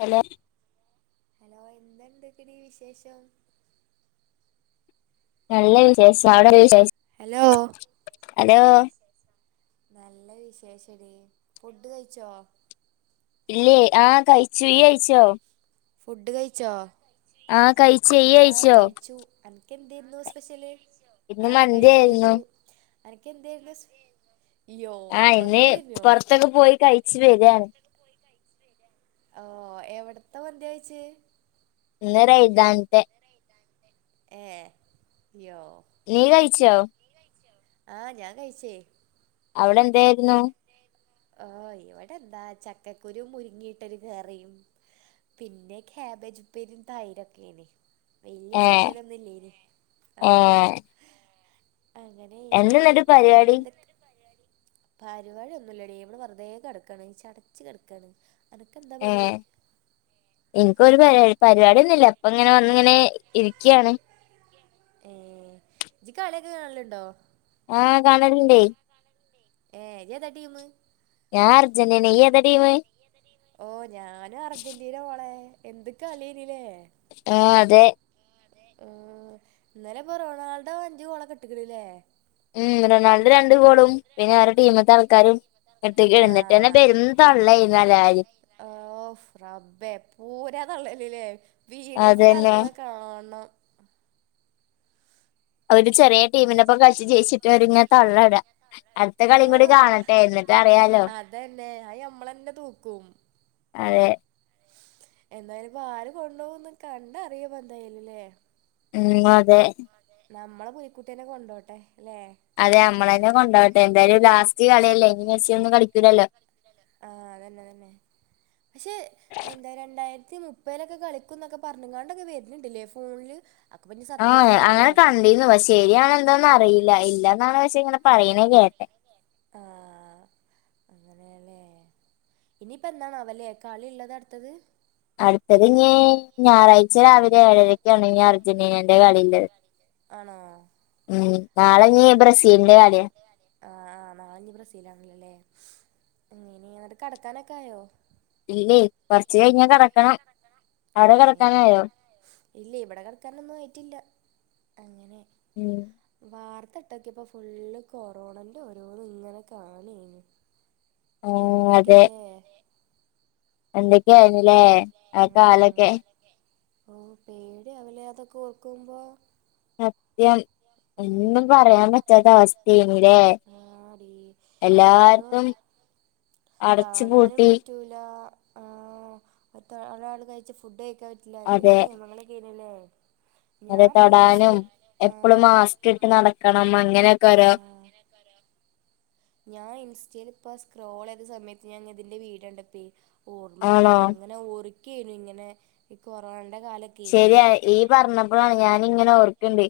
Hello hello എന്ത് ണ്ട് കിണീ വിശേഷം നല്ല വിശേഷ അവിടെ വിശേഷു ഹലോ ഹലോ നല്ല വിശേഷടി ഫുഡ് കഴിച്ചോ ഇല്ലേ ആഹ കഴിച്ചു ഇയ്യ് കഴിച്ചോ ഫുഡ് കഴിച്ചോ ആഹ കഴിച്ച ഇയ്യ് കഴിച്ചോ ആഹ് അനക്കെന്തായിരുന്നു സ്പെഷ്യല്. ഇന്ന് ആഹ മന്തി കഴിച്ചു ആയിരുന്നു കഴിച്ചു അനക്ക് ന്തെയിരുന്നു, യോ മന്തി യിരുന്നോ ഫുഡ്‌ ക്കെ പോയി കഴിച്ചു വരാണ് ഓ എവിടത്തെ മന്തി കഴിച്ചേ ഇന്ന് റൈദൻ തെ ഏഹ് യോ നീ കഴിച്ചോ ആഹ ഞാൻ കഴിച്ചേ അവിടെ എന്തായിരുന്നു ആഹ്, ഇവിടെ എന്താ ചക്കക്കുരു മുരുങ്ങിയിട്ടൊരു കറിയും പിന്നെ ക്യാബേജ ഉപ്പേരി തൈര് ഒക്കെനി വല്യ ഏഹ് സ്പെഷ്യലൊന്നുംല്ലേനി ആ ഏഹ് അങ്ങെ എന്താ എന്നിട്ട് പിന്നെ പരിപാടി എന്തൊ പരിപാടി ഒന്നുല്ലടി ഇവടെ വെറുതെകിടക്കാൻ ചടച്ച കിടക്കാണ് അനക്കെന്താ പണി ഏഹ് ഇനിക്കൊ ഒരു പരി പരിപാടിയന്നുമില്ല അപ്പ ഇങ്ങനെ വന്ന ഇങ്ങനെ ഇരിക്കുകയാണ് ഏഹ് ഇജ്ജ് കളിയൊക്കെ കാണലുണ്ടോ ആഹ് കാണലുണ്ടേ ഏഹ് ഇയ് ഏതാ ട്ടീം? ഞാൻ അർജന്റീന ഇയ് ഏതാ ടീം? ഓ ഞാനും അർജന്റീന മോളെ. എന്ത് കളിയെനിലെ ആഹ് അതെ ആഹ് ഇന്നലെ ഇപ്പൊ റൊണാൾഡോ അഞ്ച് ഗോളക്ക ട്ടിക്കിണല്ലേ ഉം റൊണാൾഡ് രണ്ട് ഗോളും, പിന്നെ വറെ ടീമത്തെ ആൾക്കാരും എട്ട കിടുന്നിട്ട്ന്നെ പെരും തള്ളായിരുന്നുല്ലാരും ഓ റബ്ബേ പൂരാ തള്ളലല്ലേ! അതന്നെ വീഡോസൊക്കെറങ്ങണ കാണണം അവര് ചെറിയ ഇനിപ്പ ടീമിനൊപ്പ കളിച്ച് ജയിച്ചിട്ടും ഒരുങ്ങ തള്ളടാ. അടുത്ത കളിയും കൂടി ആഹ് കാണട്ടെ ന്നട്ട് അതന്നെ അയ് മ്മളന്നെ തൂക്കും അതെ എന്തായാലും ഇപ്പൊ ആര് കൊണ്ടുപോകന്ന് കണ്ട അറിയ പ്പൊ എന്തായലല്ലേ ഉം അതെ നമ്മളെ പുലിക്കുട്ടീനെ കൊണ്ടോട്ടെ അല്ലെ അതെ മ്മളന്നെ കൊണ്ടോട്ടെ, എന്തായാലും ലാസ്റ്റ് കളിയല്ലേ ഇനി മെസി ഒന്നും കളിക്കൂലല്ലോ ആഹ്തന്നെ തന്നെ പക്ഷെ എന്തായ രണ്ടായിരത്തി മുപ്പലൊക്കെ കളിക്കും എന്നൊക്കെ പറഞ്ഞ ങ്ങാണ്ടൊക്കെ വരണ്ണ്ട്ല്ലെ ഫോണില് അപ്പപിന്ന സത്യമാണാവല്ലേ [unintelligible] ശരിയാണ എന്തോന്നും അറിയില്ല ഇല്ലന്നാണ് പക്ഷെ ഇങ്ങനെ പറയണേ കേട്ടെ ആഹ് അങ്ങനെയല്ലേ ഇനിയിപ്പോ എന്താണവല്ലേ കളി ഉള്ളത് അടുത്തത് അടുത്തത് ഞ്ഞി ഞായറാഴ്ച രാവിലെ ഏഴരക്കെയാണ് ഇ അർജന്റീനന്റെ കളിള്ളത് ആണോ ഉം നാളെ നീ ബ്രസീലിന്റെ കളിയ ആ ആഹ് നാളിഞ് ബ്രസീലാണല്ലല്ലേ അ ഇനി എന്നിട്ട കടക്കാനൊക്കെ ആയോ ഇല്ലേ കൊറച്ച് കഴിഞ്ഞാ കിടക്കണം അവിടെ ഏഹ് കിടക്കാനായോ ഇല്ല ഇവിടെ കിടക്കാനൊന്നും ആയിട്ടില്ല അങ്ങനെ ഉം വാർത്ത ഇട്ടൊക്ക്യപ്പോ ഫുള് കൊറോണന്റെ ഓരോന്നും ഇങ്ങനെ കാണേനും ആഹ് എന്തൊക്കെയല്ലേ എന്തൊക്കെയായിനല്ലേ ആ കാലൊക്കെ ഒ പേടി അവ്‌ലെ അതൊക്കെ ഓർക്കുമ്പോ സത്യം ഒന്നും ഉം പറയാൻ പറ്റാത്ത അവസ്ഥേനല്ലേ ആടി എത്രയോ എല്ലാർക്കും കാണാനും പറ്റൂല അ മറ്റ ഒരാൾ കഴച്ച് ഫുഡ് കഴിക്കാൻ പറ്റ ല എന്തൊക്കെ അതെ നിയമങ്ങളൊക്കെനല്ലേ അതെ തൊടാനും എപ്പളും മാസ്ക് ഇട്ട് നടക്കണം അങ്ങനൊക്കെ ആ അങ്ങനെക്കോരൊ ഞാൻ ഇൻസ്റ്റയിൽ ഇപ്പ സ്ക്രോൾ ചെയ്ത സമയത്ത് ഞാൻ ഇതിന്റെ വീഡിയോണ്ടപ്പേ ഓർമ്മ ആണോ വന്നത് ഇങ്ങനെ ഒർക്കനു ഇങ്ങനെ ഈ കൊറോണന്റെ കാല ശരിയ ഇയ് പറഞ്ഞപ്പോഴാണ് ഞാനിങ്ങനെ ഓർക്കണ്ട്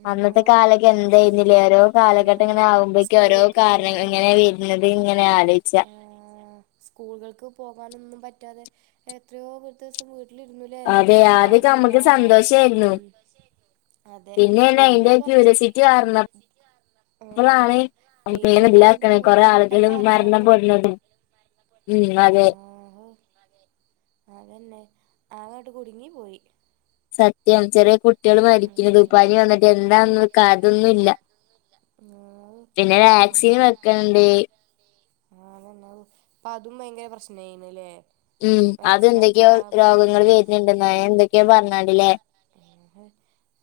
ആ അന്നത്തെ ഊ, കാലൊക്കെ എന്തയ്നുലേ ഓരോ ആ, കാലഘട്ടം ഇങ്ങനെ ആകുമ്പോക്കും സ്കൂൾ ഓരോ ആ കാരണങ്ങളിങ്ങനെ വ ന്നത് ഇങ്ങനെ ആലോച്ച ഏഹ് സ്കൂളുകൾക്ക് പോകാനൊന്നും പറ്റാതെ എത്രയോ ദിവസം വീട്ടിലിരുന്നലേ അതെ ആദ്യൊക്കെ പണില്ല നമ്മക്ക് അതെ പിന്നെയല്ല പിന്നെ അയിന്റെ കൊറച്ച് ക്യൂരിയോസിറ്റി കാരണം ഓഹ് അപ്പളാണ് നമുക്ക് ന്ന പിന്നെ അതിന്റെ ഇല്ലാക്കണ കൊറെ ബുദ്ധിമുട്ടൊക്കെ ആളുകളും മരണം പെടുന്നത് ആഹോ അതന്നെ അങ്ങോട്ട് കുടുങ്ങി പോയി സത്യം ചെറിയ കുട്ടികൾ മരിക്കുന്നത് പനി വന്നിട്ട് എന്താ അതൊന്നുമല്ല ആഹ് പിന്നെ വാക്സിന് വെക്കണണ്ട് ആഹ അതന്നാ ഇപ്പ അതും ഭയങ്കര പ്രശ്നായിനല്ലേ ഉം അതെന്തൊക്കെയോ രോഗങ്ങൾ വരുന്നുണ്ടെന്ന എന്തൊക്കെയോ പറഞ്ഞണാടില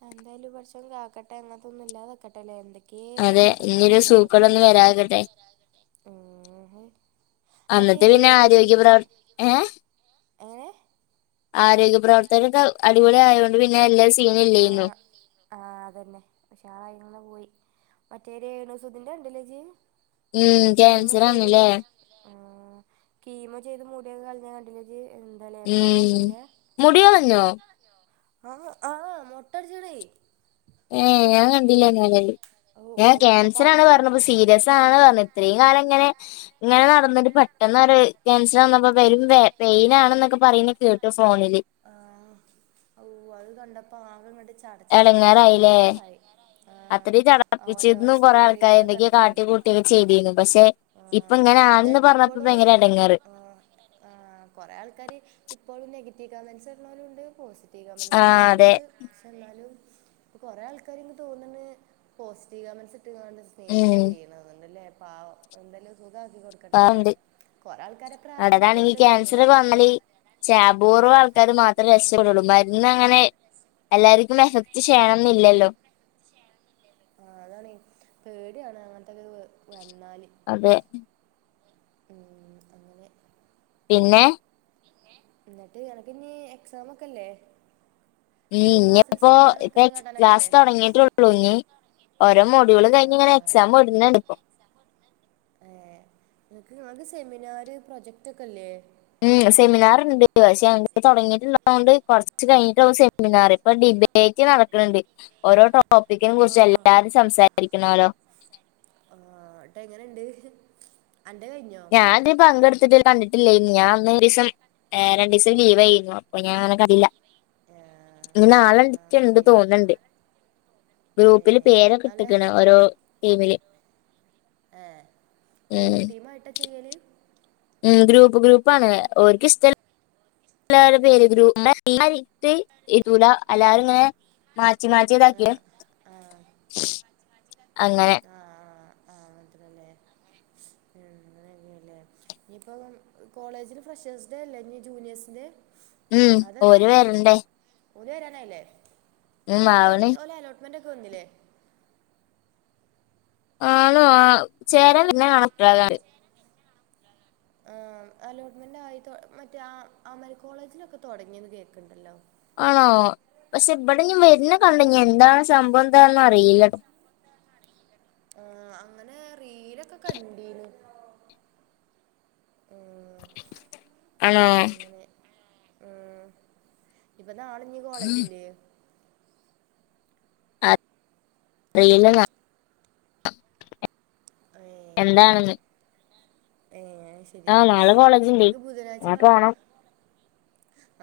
എന്തായാലും പടച്ചോൻ കാക്കട്ടെ അങ്ങനത്തൊന്നും ഇല്ലാതൊക്കട്ടെല്ലേ എന്തൊക്ക ഒക്കെ ഇപ്പൊ അതെ ഇനിയൊരു നടത്തണത് ലോകത്ത് സൂക്കേടൊന്നും വരാതിരിക്കട്ടെ മറ്റേ അന്നത്തെ പിന്നെ രേണു ആരോഗ്യ സുധി പ്രവർ ഏഹ് എങ്ങനെ ആരോഗ്യ പ്രവർത്തകർക്ക അടിപൊളി ആയതോണ്ട് പിന്നെ എല്ലാ സീനല്ലേന്നു ആഹ അതന്നെ പക്ഷെ ആളായി ഇങ്ങെ പോയി മറ്റേ രേണുസൂധിന്റെ കണ്ടില്ലേ ഇജ്ജ് ഉം കീമോ ക്യാൻസർ ചെയ്തത് ആന്ന്ല്ലേ ആ കീമോ ചെയ്ത് മൂടിയൊക്കെ കളിഞ്ഞാ കണ്ടിലേ ഇജ്ജ് എന്താലേ ഉം പാവണ്ടല്ലേ മുടികളഞ്ഞോ ആ ആ മൊട്ടടിച്ചക്കണ് ഏഹ് ഞാൻ കണ്ടില്ലേ എന്നല് ഓ ഞാൻ അത് കണ്ടപ്പാ ക്യാൻസർ ആണ് പറഞ്ഞപ്പ സീരിയസ ആണ പറഞ്ഞ ഇത്രയും കാലം ഇങ്ങനെ ഇങ്ങനെ നടന്നിട്ട് പെട്ടെന്നൊര് ക്യാൻസർ വന്നപ്പോ പെരും വേ പെയിനാണ് ന്നൊക്കെ പറയുന്നേ കേട്ടു ഫോണില് ആഹ് അവൂ അത് കണ്ടപ്പോ ആകെങ്ങട്ട് ചടച്ചാകംങ്ങട്ട് എടങ്ങാറായില്ലേ ഇടങ്ങാറായി ആഹ് അത്രയും ഓലെ തടപ്പിച്ചിരുന്നു കൊറേ സ്റ്റോറി ആൾക്കാര് എന്തൊക്കെയോ എന്തൊക്കെണ്ടപ്പോഴെ [unintelligible] ചെയ്തിരുന്നു പക്ഷെ ഇപ്പൊ ഇങ്ങനൊണെന്ന് ഇന്നട്ട് പറഞ്ഞപ്പോ ഇപ്പളും ഭയങ്കര ഇടങ്ങാറ് ആഹ് ആഹ് കൊറെ ആൾക്കാര് ഇപ്പോഴും നെഗറ്റീവ് കമൻ്റ്സ് ഇടുന്നോരും ഉണ്ട് പോസിറ്റീവ് ആ പ്രത്യേക [unintelligible] അതെ ഉണ്ട് പക്ഷെ എന്നാലും ഇപ്പ കൊറേ ആൾക്കാര് ഇനിക്ക്തോന്നണ്ട് പോസിറ്റീവ് കമൻ്റ്സ് ഇട്ട് സ്നേഹിച്ച ഉം ചെയ്യണ എന്നണ്ടല്ലേ പാവം എന്തായാലും സുഖമാക്കി കൊടുക്കട്ടല്ലെ പാവണ്ട് കൊറെേ ആൾക്കാര പ്രാർത്ഥനൊക്കെ ഇണ്ട് തോന്നന്ന് ചാപൂർവ്വം ആൾക്കാർ മാത്രേ രസപ്പെടുള്ളൂ മരുന്ന് അങ്ങനെ എല്ലാവർക്കും എഫക്ട് ചെയക്ഷ്യണം എന്നില്ലല്ലോ ആഹ് അതാണ് പേടിയാണ് അങ്ങനത്തക്കെ വന്നാല് അതെ പിന്നെ പിന്നെ എന്നിട്ട് എനക്ക് ഇനി എക്സാം ഒക്കെല്ലേ ഈ ഇനിപ്പോ ഇപ്പ എടുക്കാനും കാട്ടാനൊക്കെ ക്ലാസ് അല്ലേ തുടങ്ങിയിട്ടുള്ള [unintelligible] ഓരോ മോഡിയുള് ആ കഴിഞ് ഇങ്ങനെ എക്സാം [unintelligible] എടുക്കും ഏഹ് നിക്ക് നിങ്ങക്ക് സെമിനാർ പ്രൊജക്ട് റ്റൊക്കെല്ലേ മ്മ് സെമിനാറ് ഉണ്ട് പക്ഷെ [unintelligible] തുടങ്ങിട്ടുള്ളതുക കൊണ്ട് കുറച്ച് കഴിഞ്ഞിട്ടാവക സെമിനാർ ഇപ്പൊ ഡിബേറ്റ് നടക്കുന്നുണ്ട് ഓരോ ടോപ്പിക്കിനെ ആ കുറിച്ച് എല്ലാവാരും സംസാരിക്കണല്ലോ ആഹ് എട്ട് എങ്ങനുണ്ട് അന്റെ കഴിഞ്ഞോ ഞാനൻ ദെ പങ്കെടുത്തിട്ടി [unintelligible] ഇന്ന് ഞാൻ ഒന്ന് ഒരു ദിവസം രണ്ട് ദിവസം ലീവായിരുന്നു അപ്പൊ ഞാൻ അങ്ങനെ കഴില്ല ആ ഇനി ആ നാളെണ്ട് നിക്ക്ണ്ട് ശരി തോന്നണ്ട് ഏ ഗ്രൂപ്പില് പേരൊക്കെ നല്ല ഇട്ടിക്കണ് ഓരോ ടീമില് ഏഹ് ഉം ടീമ് ടീമ് ആയിട്ടാ ചെയ്യല് ഉം ഗ്രൂപ്പ് ഗ്രൂപ്പ് ആണ് ഓർക്ക് ഇഷ്ട്ടല്ല എല്ലാവരുടെ പേര് [unintelligible] ഇതൂല എല്ലാവരും ഇങ്ങനെ മാച്ചി മാറ്റി ഇതാക്കി ആ ആ അങ്ങനെ ആഹ് ആഹ് മത്രല്ലേ ആഹ് അങ്ങനെയക്കെയല്ലേ ഇനിയിപ്പം കോളേജിൽ ഫ്രഷേഴ്സ് ഡേ അല്ലേഇനി ജൂനിയേഴ്സിന് ഉം അതെന്നാ ഓര് വരണ്ടേ ഓല്വരാനല്ലേ ഉം ആവണ് [unintelligible] ഓലലോട്ട് [unintelligible] വന്നില്ലേ ആണോ ചേരാൻ അലോട്ട് പിന്നെ [unintelligible] ആഹ് അലോട്ട്മെന്റ് ആയി മറ്റേ അമൽ കോളേജിലൊക്കെ തുടങ്ങിയന്ന് കേക്കണ്ടല്ലോ ആണോ പക്ഷെ ഇവിടെഞൻ വരുന്ന ആ കണ്ട ഞൻ അങ്ങനെ എന്താണ് സംഭവം എന്താണെന്ന് അറിയില്ലട്ടോ ആഹ് അങ്ങനെ റീലൊക്കെ കണ്ടീന്നു [unintelligible] ആണൊ ആഹ് ഇപ്പൊ നാള ഇനി കോളേജില്ലേ [inaudible] ഏഹ് എന്താണ്ന്ന് ഏഹ് ശരി നാളെ കോളേജിണ്ട് നിങ്ങക്ക് ബുധനാഴ്ച ഞാൻ കാ പോണം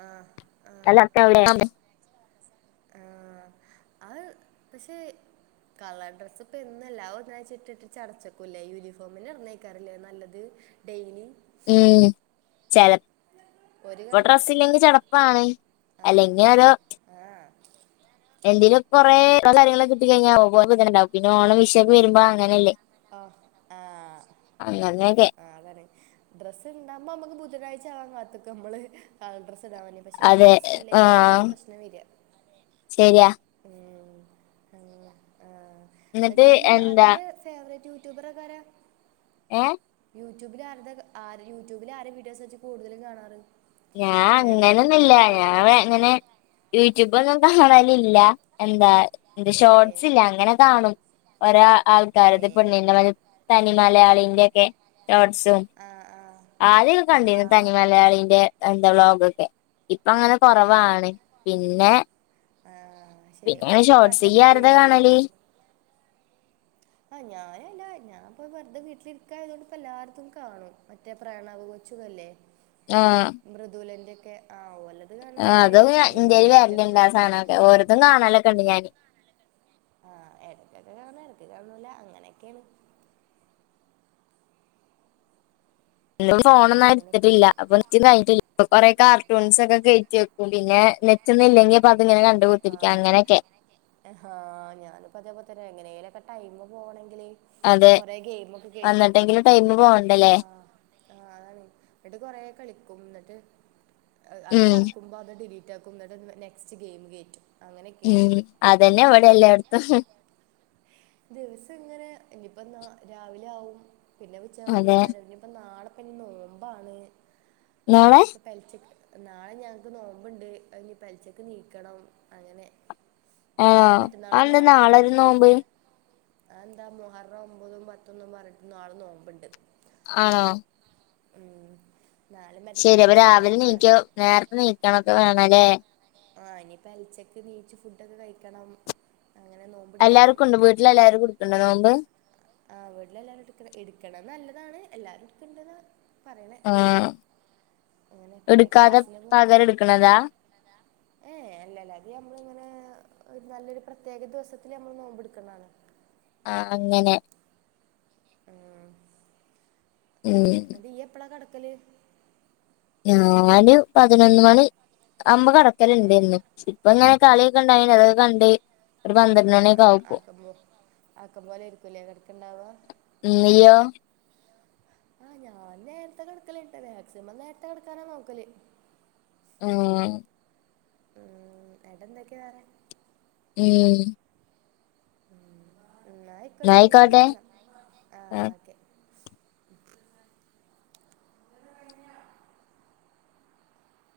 ആഹ് [unintelligible] ആഹ് അത് പക്ഷേ കളർ ഡ്രസ്സ് ഇപ്പൊ എന്നല്ല ആ ഒരാഴ്ച്ച ഇട്ട്ട് ചടച്ചക്കൂലെ യൂണിഫോമന്നെ ഇറന്നേക്കാറില്ലേ നല്ലത് ഡെയ്ലി ഉം ചെല ഒരു ഇപ്പൊ കണക്ക് ഡ്രസ്സ് ഇല്ലെങ്കിൽ [unintelligible] [unintelligible] ആ അല്ലെങ്കി [unintelligible] ആ എന്തിനലും കൊറെേ കയങ്ങളൊക്ക കിട്ടി കഴിഞ്ഞ പോണ്ടും പിന്നെ ഓണം വിഷയ ഒക്കെ വരുമ്പോ അങ്ങനെയല്ലേ ഓ ആഹ് അങ്ങനെയൊക്കെ ആഹ് അതാണ് ഡ്രസ്സ് ഉണ്ടാവുമ്പോ നമുക്ക് ബുധനഴ്ചവാ കാത്തൊക്കെ നമ്മള് ഡ്രസ്സ് ഇടാവാനും പക്ഷെ അതെ ഡ്രസ് ഇല്ലെങ്കിലിൽ ആണ് ആഹ് അവിടെ പ്രശ്നം വരിക ശരിയാ ഉം അങ്ങ ആഹ് എന്നിട്ട് ഈ അന്റെ ഫേവററ്റ് യൂട്യൂബർൊക്കാര ഏഹ് യൂട്യൂബില ആരുടെ ആ യൂട്യൂബില ആരെ വീഡിയോസ് വെച്ച് കൂടുതലും കാണാറ് ഞാൻ ഫേവറേറ്റ് അങ്ങനൊന്ന ഇല്ല യൂട്യൂബർ ആരാ ചോദിക്കുക ഞാൻ എങ്ങനെ യൂട്യൂബ ഒന്നും കാണലില്ല എന്താ എന്ത ഏ ഷോർട്സില്ലേ അങ്ങനെ കാണും ഒരാ ആൾക്കാരത് ഏ പെണ്ണിന്റെ തനി മലയാളിന്റെറെ ഒക്കെ ഷോർട്ട്സ് ആ ആ ആദ്യ ആ കണ്ടിരുന്നു തനി മലയാളിന്റെ എന്താ വ്ലോഗൊക്കെ ഇപ്പൊ അങ്ങനെ ഏ കുറവാണ് പിന്നെ ആ ശരി പിന്നെ ഓരിപ്പം ഷോർട്ടസ് ഈ നാട്ടിലൊക്കെ ആരതാ എത്തിക്കണല്ലോ കാണലേ ആഹ് ഞാനല്ല ഞാനിപ്പ വെറുതെ വീട്ടിലിരിക്കയതുകൊണ്ട് ഇപ്പ എല്ലാടക്കും കാണും മറ്റ പ്രണവ് കൊച്ചുവല്ലേ ആഹ് മൃദുലന്റെയൊക്കെ ആവുമല്ലോ അതും ഇന്ത്യൽ വരല ഇണ്ടാ ഇപ്പം സാധനൊക്കെ ഓരോത്തും കാണാനൊക്കെ ഉണ്ട് ഞാന് ആഹ് ഇടയ്ക്കൊക്കെ കാണാ ഇടയ്ക്ക് കാന്നൂല അങ്ങനെയൊക്കെയാണ് എ ഫോണൊന്നും അങ്ങനെയൊക്കെ എടുത്തിട്ടില്ല അപ്പൊ കിട്ടില്ല കൊറെേ കാർട്ടൂൺസ് ഒക്കെ കയറ്റി പിന്നെ നെച്ചന്ന ഇല്ലങ്കിപ്പ അത്ങ്ങനെ കണ്ടുകുത്തിരിക്കാം അങ്ങനെയൊക്കെ ഹാ ഞാനിപ്പ അതേ പത്തേ എങ്ങനെേലൊക്കെ ടൈം പോകണെങ്കില് അതെ കൊറെ ഗെയിം ഒക്കെ കേറ്റി വെക്കും വന്നിട്ടെങ്കിലും ടൈമ് എന്നിട്ട് അതി പോകണ്ടല്ലേ ആഹ് ആഹ് അതാണ് എന്നിട്ട് കൊറെേ കളിക്കും എന്നിട്ട് അത് ഉം ചേർക്കുമ്പോ അത് ഡിലീ ലീറ്റ് ആക്കും നെസ്റ്റ് ഗയിം കേറ്റും ഉം അതന്നെ അവിടെ എല്ലായിടത്തും ദിവസം ഇങ്ങനെ ഇയിപ്പ എന്നാ രാവിലെ ആവും പിന്നെ ഉച്ച ആവും അതെ വൈകുന്നേരം അവ അപ്പൊ നാളെപ്പിന്നെ നോമ്പാണ് നാളെ പലിച്ചക്ക് നാളെ ഞങ്ങൾക്ക് നോമ്പുണ്ട് അതിന് പലിച്ചക്ക് നീക്കണം അങ്ങനെ ആണോ നാളെ മറ്റന്നാള നോ അതെന്താ നാളെ ആഹ് ഒരു എന്നാ നോമ്പ് ആഹ് എന്താ മൊഹറം ഒമ്പതും പത്തൊന്നും പറഞ്ഞിട്ടന്ന് നാളെ നോമ്പിണ്ട് ആണോ ഉം നാളെ മറ്റന്നാൾ ശരി അപ്പൊ ഇനിയിപ്പോൾ രാവിലെ നോമ്പാണ് നീക്കോ നേരത്തെ നീക്കണൊക്കെ വേണംല്ലേ ആഹ് ഇനിയിപ്പോ അലച്ചക്ക് നീച്ച് ഫുഡ ഒക്കെ കഴിക്കണം അങ്ങനെ നോ എല്ലാവർക്കും ഉണ്ട് വീട്ടിൽ എല്ലാവർക്കും എടുക്കണ്ട നോമ്പ് ആഹ് വീട്ടില എല്ലാരും എടുക്ക എടുക്ക നല്ലതാണ് എല്ലാരും എടുക്കണ്ടത് പറയണെ ആ അങ്ങനെ പിന്നെ എടുക്കാതെ ക്ലാസില് പകരം എടുക്കണതാ ഏ അല്ലല്ല അത് നമ്മളിങ്ങനെ ഒരു നല്ലൊരു പ്രത്യേക ദിവസത്തിൽ നമ്മള് നോമ്പ്ടുക്കുന്നതാണ് ആഹ് അങ്ങനെ ആഹ് ഉം അനെ അത് ഈ എപ്പഴാ കടക്കല് ഞാന് പതിനൊന്ന് മണി അമ്പ് ഏ കടക്കലുണ്ടന്ന് ഇപ്പ ഇങ്ങനെ കളിയൊക്കെ ഉണ്ടായി അതൊക്കെ കണ്ട് ഒരു പന്ത്രണ്ട് മണിയൊക്കെ ആഹ് ആവുപ്പോ ആഹ് ആക്കോ ആക്കം പോലെ ഇരിക്കൂല കിടക്കുണ്ടവാ ഉം ഇയോ ആഹ് ഞാൻ നേരത്തെ കിടക്കലിണ്ട് മാക്സിമം നേരത്തെ കിക്കാനാ നോക്കല് ഉം ഉടന്തൊക്കെയ വറെ ഉം ഉം എന്നായിക്കോട്ടെടീ ന്നായിക്കോട്ടെ ശെരിന്നാ, ആ ഓക്കെ.